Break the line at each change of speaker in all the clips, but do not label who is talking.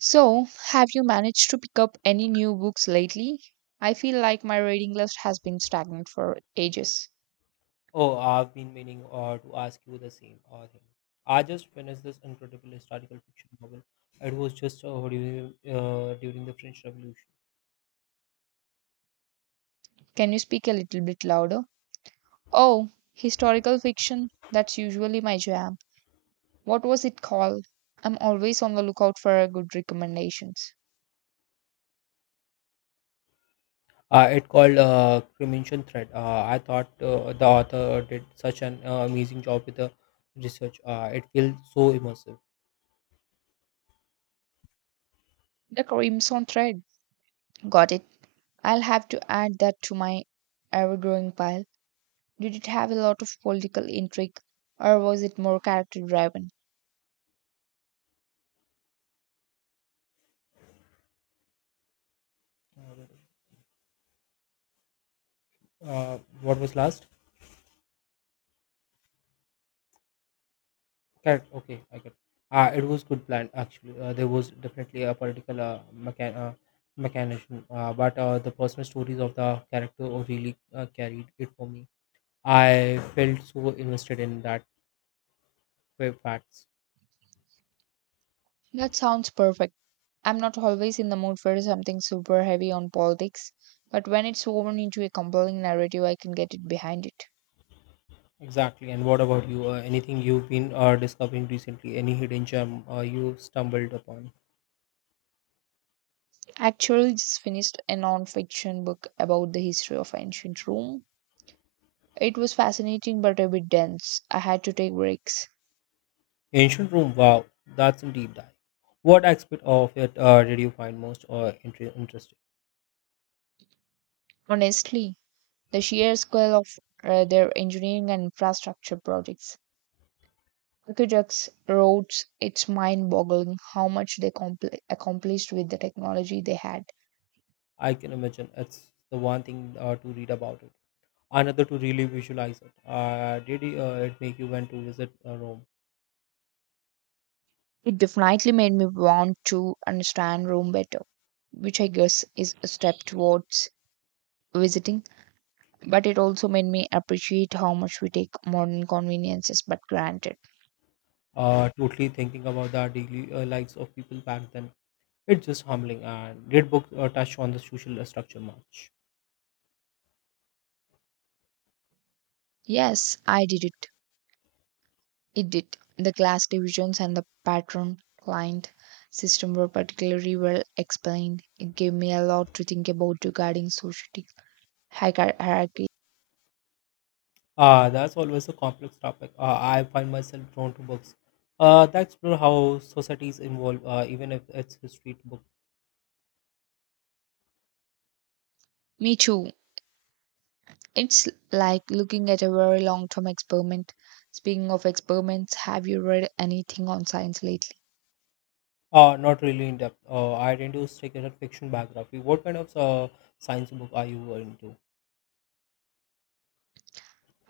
So, have you managed to pick up any new books lately? I feel like my reading list has been stagnant for ages.
Oh, I've been meaning to ask you the same thing. I just finished this incredible historical fiction novel. It was just during, during the French Revolution.
Can you speak a little bit louder? Oh, historical fiction. That's usually my jam. What was it called? I'm always on the lookout for a good recommendations.
It called Cremation Thread. I thought the author did such an amazing job with the research. It feels so immersive.
The Crimson Thread. Got it. I'll have to add that to my ever-growing pile. Did it have a lot of political intrigue, or was it more character-driven?
Uh, what was last? Correct. Okay, I get. It was good plan actually. There was definitely a political mechan- uh, mechanism, but the personal stories of the character really carried it for me. I felt so invested in that facts.
That sounds perfect. I'm not always in the mood for something super heavy on politics, but when it's woven into a compelling narrative, I can get it behind it.
Exactly. And what about you? Anything you've been discovering recently? Any hidden gem you stumbled upon?
Actually, just finished a non-fiction book about the history of ancient Rome. It was fascinating but a bit dense. I had to take breaks.
Ancient Rome. Wow, that's a deep dive. What aspect of it did you find most interesting?
Honestly, the sheer scale of their engineering and infrastructure projects, aqueducts, roads, it's mind-boggling how much they accomplished with the technology they had.
I can imagine it's the one thing to read about it, another to really visualize it. Did it make you want to visit Rome?
It definitely made me want to understand Rome better, which I guess is a step towards visiting, but it also made me appreciate how much we take modern conveniences but granted.
Totally thinking about the daily lives of people back then. It's just humbling. And did book touch on the social structure much?
Yes, I did it. It did. The class divisions and the pattern client system were particularly well explained. It gave me a lot to think about regarding society hierarchy.
That's always a complex topic. I find myself drawn to books that explore how societies evolve, even if it's history book.
Me too. It's like looking at a very long term experiment. Speaking of experiments, have you read anything on science lately?
Not really in depth. I tend to stick in a fiction biography. What kind of science book are you into?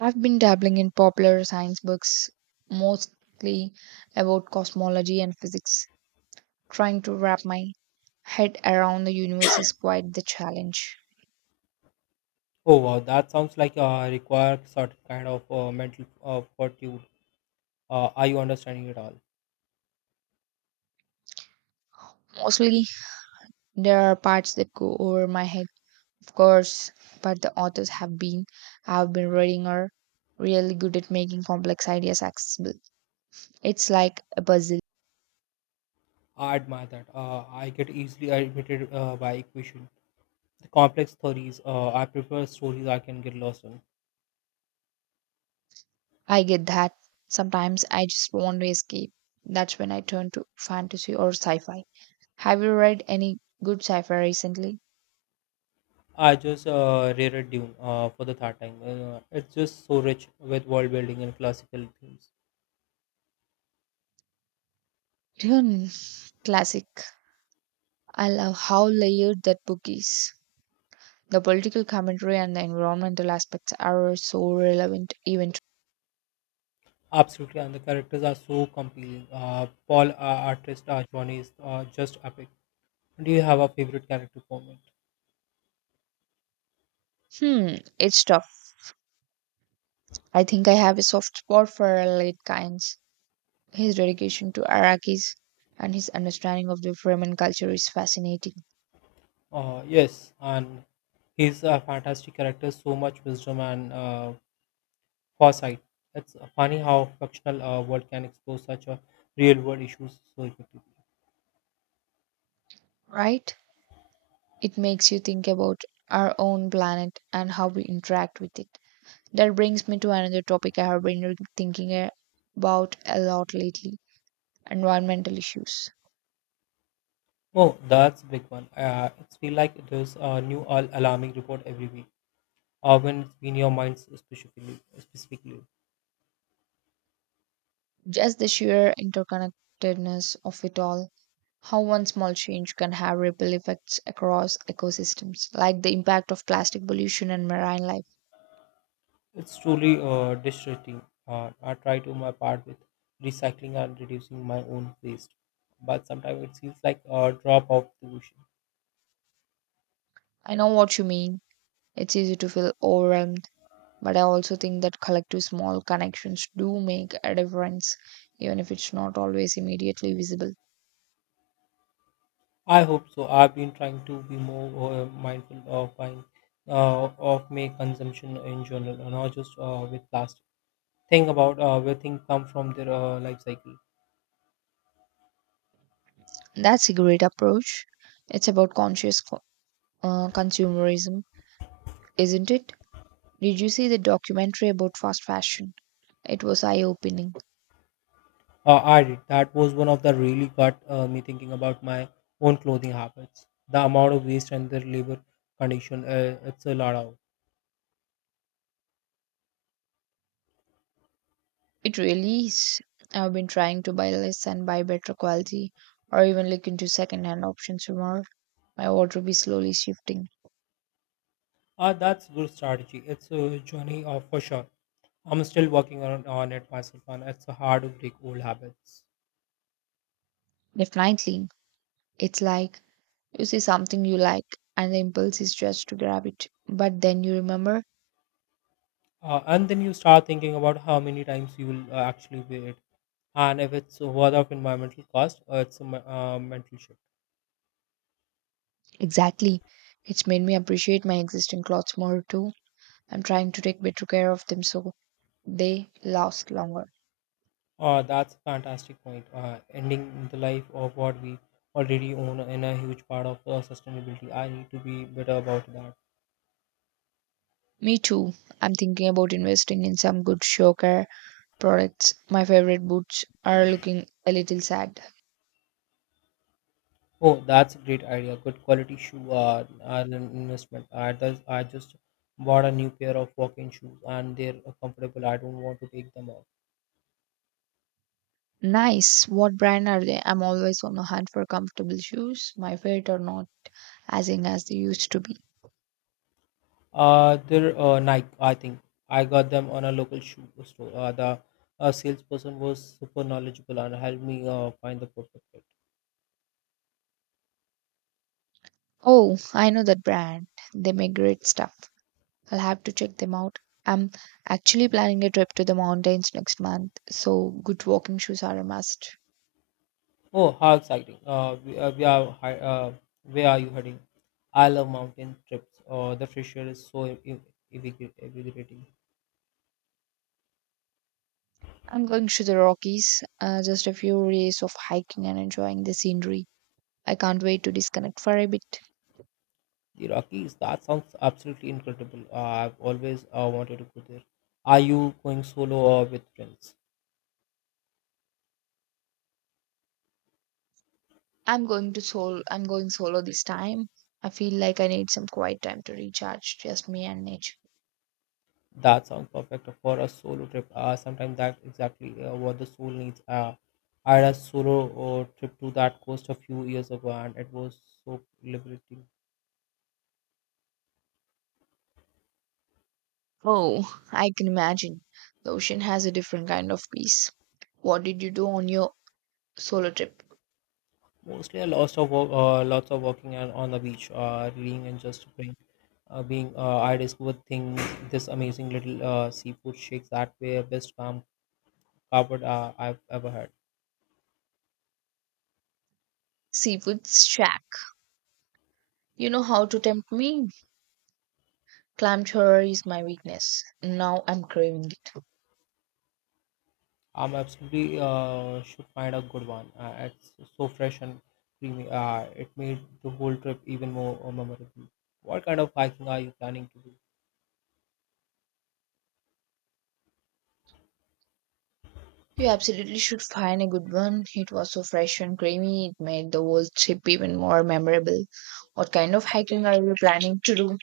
I've been dabbling in popular science books, mostly about cosmology and physics. Trying to wrap my head around the universe is quite the challenge.
Oh wow, that sounds like require certain kind of mental fortitude. Are you understanding it all?
Mostly, there are parts that go over my head, of course, but the authors have been, I've been reading, are really good at making complex ideas accessible. It's like a puzzle.
I admire that. I get easily irritated by equation, the complex theories. I prefer stories I can get lost in.
I get that. Sometimes I just want to escape. That's when I turn to fantasy or sci fi. Have you read any good sci fi recently?
I just reread Dune for the third time. It's just so rich with world building and classical themes.
Dune, classic. I love how layered that book is. The political commentary and the environmental aspects are so relevant even to.
Absolutely, and the characters are so compelling. Paul artist Johnny is just epic. Do you have a favorite character for me?
Hmm, it's tough. I think I have a soft spot for late kinds. His dedication to Iraqis and his understanding of the Fremen culture is fascinating,
Yes, and he's a fantastic character, so much wisdom and foresight. It's funny how fictional world can explore such a real world issues so effectively.
right? It makes you think about our own planet and how we interact with it. That brings me to another topic I have been thinking a- about a lot lately environmental issues.
Oh, that's big one. It's feel like there's a new alarming report every week, or when it's been your mind specifically. Specifically,
Just the sheer interconnectedness of it all. How one small change can have ripple effects across ecosystems, like the impact of plastic pollution and marine life.
it's truly distressing. I try to my part with recycling and reducing my own waste, but sometimes it feels like a drop of the ocean.
I know what you mean. It's easy to feel overwhelmed. But I also think that collective small connections do make a difference, even if it's not always immediately visible.
I hope so. I've been trying to be more mindful of buying, of my consumption in general, and not just with plastic. Think about where things come from their life cycle.
That's a great approach. It's about consumerism, isn't it? Did you see the documentary about fast fashion? It was eye opening.
I did. That was one of the really got me thinking about my own clothing habits. The amount of waste and their labor condition. It's a lot of.
It really is. I've been trying to buy less and buy better quality, or even look into second hand options more. My wardrobe is slowly shifting.
That's good strategy. It's a journey for sure. I'm still working on it myself, and it's hard to break old habits.
Definitely. It's like you see something you like, and the impulse is just to grab it. But then you remember,
And then you start thinking about how many times you will actually wear it and if it's worth of environmental cost it's a mental shift.
exactly, it's made me appreciate my existing clothes more too. I'm trying to take better care of them so they last longer.
That's a fantastic point ending the life of what we already own in a huge part of sustainability. I need to be better about that.
Me too. I'm thinking about investing in some good show care products. My favorite boots are looking a little sad.
Oh, that's a great idea. Good quality shoe are an investment. I just bought a new pair of walking shoes and they're comfortable. I don't want to take them off.
Nice. What brand are they? I'm always on the hunt for comfortable shoes. My feet are not as in as they used to be.
They're Nike, I think. I got them on a local shoe store. The salesperson was super knowledgeable and helped me find the perfect fit.
Oh, I know that brand. They make great stuff. I'll have to check them out. I'm actually planning a trip to the mountains next month, so good walking shoes are a must.
Oh, how exciting! We are where are you heading? I love mountain trips. The fresh air is so invigorating.
I'm going to the Rockies, just a few days of hiking and enjoying the scenery. I can't wait to disconnect for a bit.
The Rockies. That sounds absolutely incredible. I've always wanted to go there. Are you going solo or with friends?
I'm going to solo. I'm going solo this time. I feel like I need some quiet time to recharge, just me and nature.
That sounds perfect for a solo trip. Sometimes that exactly what the soul needs. I had a solo trip to that coast a few years ago, and it was so liberating.
Oh, I can imagine. The ocean has a different kind of peace. What did you do on your solo trip?
Mostly a lot of walk, lots of walking and on the beach, reading and just being. I discovered things this amazing little seafood shakes that were best calm covered I've ever had.
Seafood shack. You know how to tempt me? Clam chowder is my weakness. Now I'm craving it.
I'm absolutely should find a good one. It's so fresh and creamy. It made the whole trip even more memorable. What kind of hiking are you planning to do?
You absolutely should find a good one. It was so fresh and creamy, it made the whole trip even more memorable. What kind of hiking are you planning to do?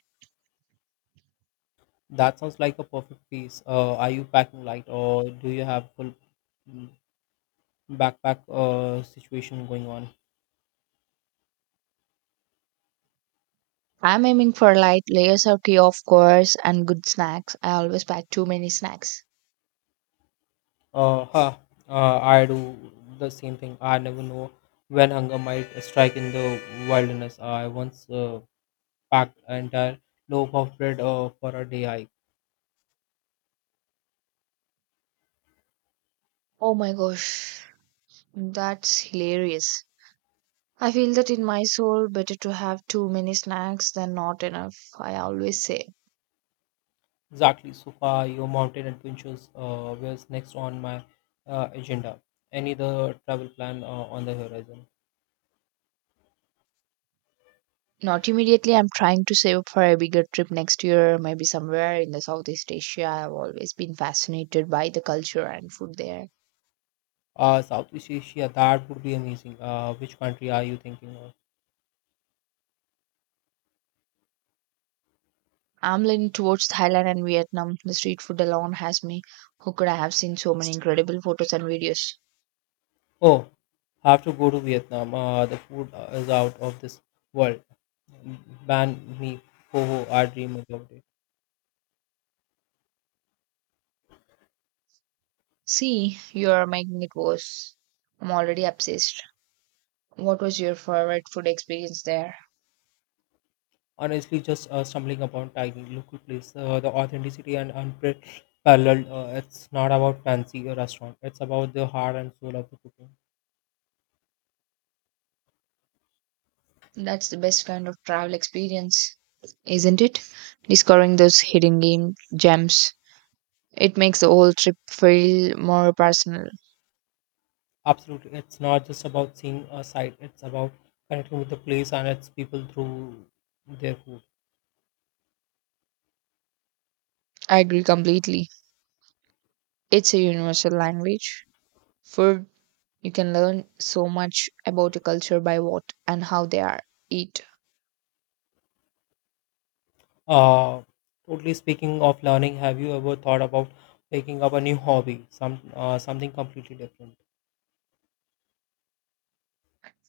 That sounds like a perfect piece. Are you packing light or do you have full mm, backpack situation going on?
I'm aiming for light layers of tea, of course, and good snacks. I always pack too many snacks.
Huh. I do the same thing. I never know when hunger might strike in the wilderness. I once packed an entire loaf of bread for a day hike.
Oh my gosh, that's hilarious. I feel that in my soul, better to have too many snacks than not enough, I always say.
Exactly, so far your mountain adventures was next on my agenda. Any other travel plan on the horizon?
Not immediately. I'm trying to save up for a bigger trip next year, maybe somewhere in the Southeast Asia. I've always been fascinated by the culture and food there.
Southeast Asia, that would be amazing. Which country are you thinking of?
I'm leaning towards Thailand and Vietnam. The street food alone has me hooked. I have seen so many incredible photos and videos.
Oh, have to go to Vietnam. The food is out of this world. Ban me, ho, I dream about it.
See, you're making it worse. I'm already obsessed. What was your favorite food experience there?
Honestly, just stumbling upon tiny local place, the authenticity and unparalleled. It's not about fancy restaurant. It's about the heart and soul of the cooking.
That's the best kind of travel experience, isn't it? Discovering those gems. It makes the whole trip feel more personal.
Absolutely. It's not just about seeing a site, it's about connecting with the place and its people through their food.
I agree completely. It's a universal language. Food, you can learn so much about a culture by what and how they are eat.
Uh, totally speaking of learning, have you ever thought about taking up a new hobby, some something completely different?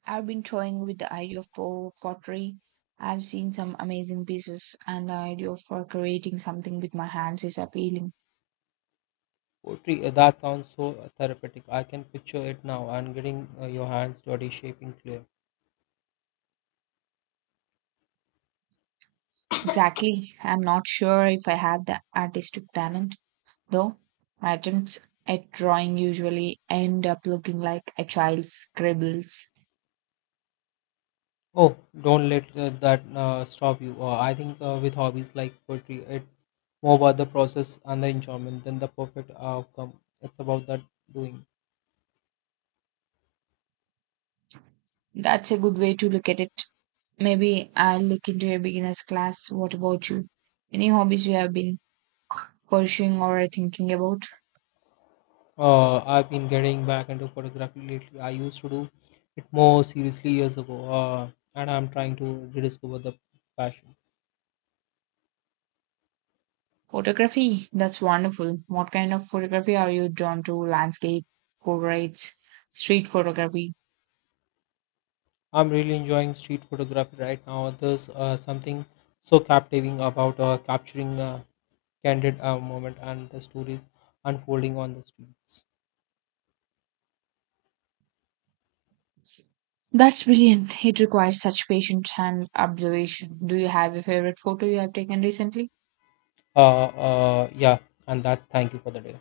I've been toying with the pottery. I've seen some amazing pieces, and the idea of creating something with my hands is appealing.
Poetry, that sounds so therapeutic. I can picture it now and getting your hands dirty, shaping clay.
Exactly. I'm not sure if I have the artistic talent, though. My attempts at drawing usually end up looking like a child's scribbles.
Oh, don't let that stop you. I think with hobbies like poetry, it's more about the process and the enjoyment than the perfect outcome. It's about that doing.
That's a good way to look at it. Maybe I'll look into a beginner's class. What about you? Any hobbies you have been pursuing or are thinking about?
I've been getting back into photography lately. I used to do it more seriously years ago, and I'm trying to rediscover the passion.
Photography. That's wonderful. What kind of photography are you drawn to? Landscape, portraits, street photography?
I'm really enjoying street photography right now. There's something so captivating about capturing a candid moment and the stories unfolding on the streets.
That's brilliant. It requires such patience and observation. Do you have a favorite photo you have taken recently?
Yeah, and that's thank you for the day.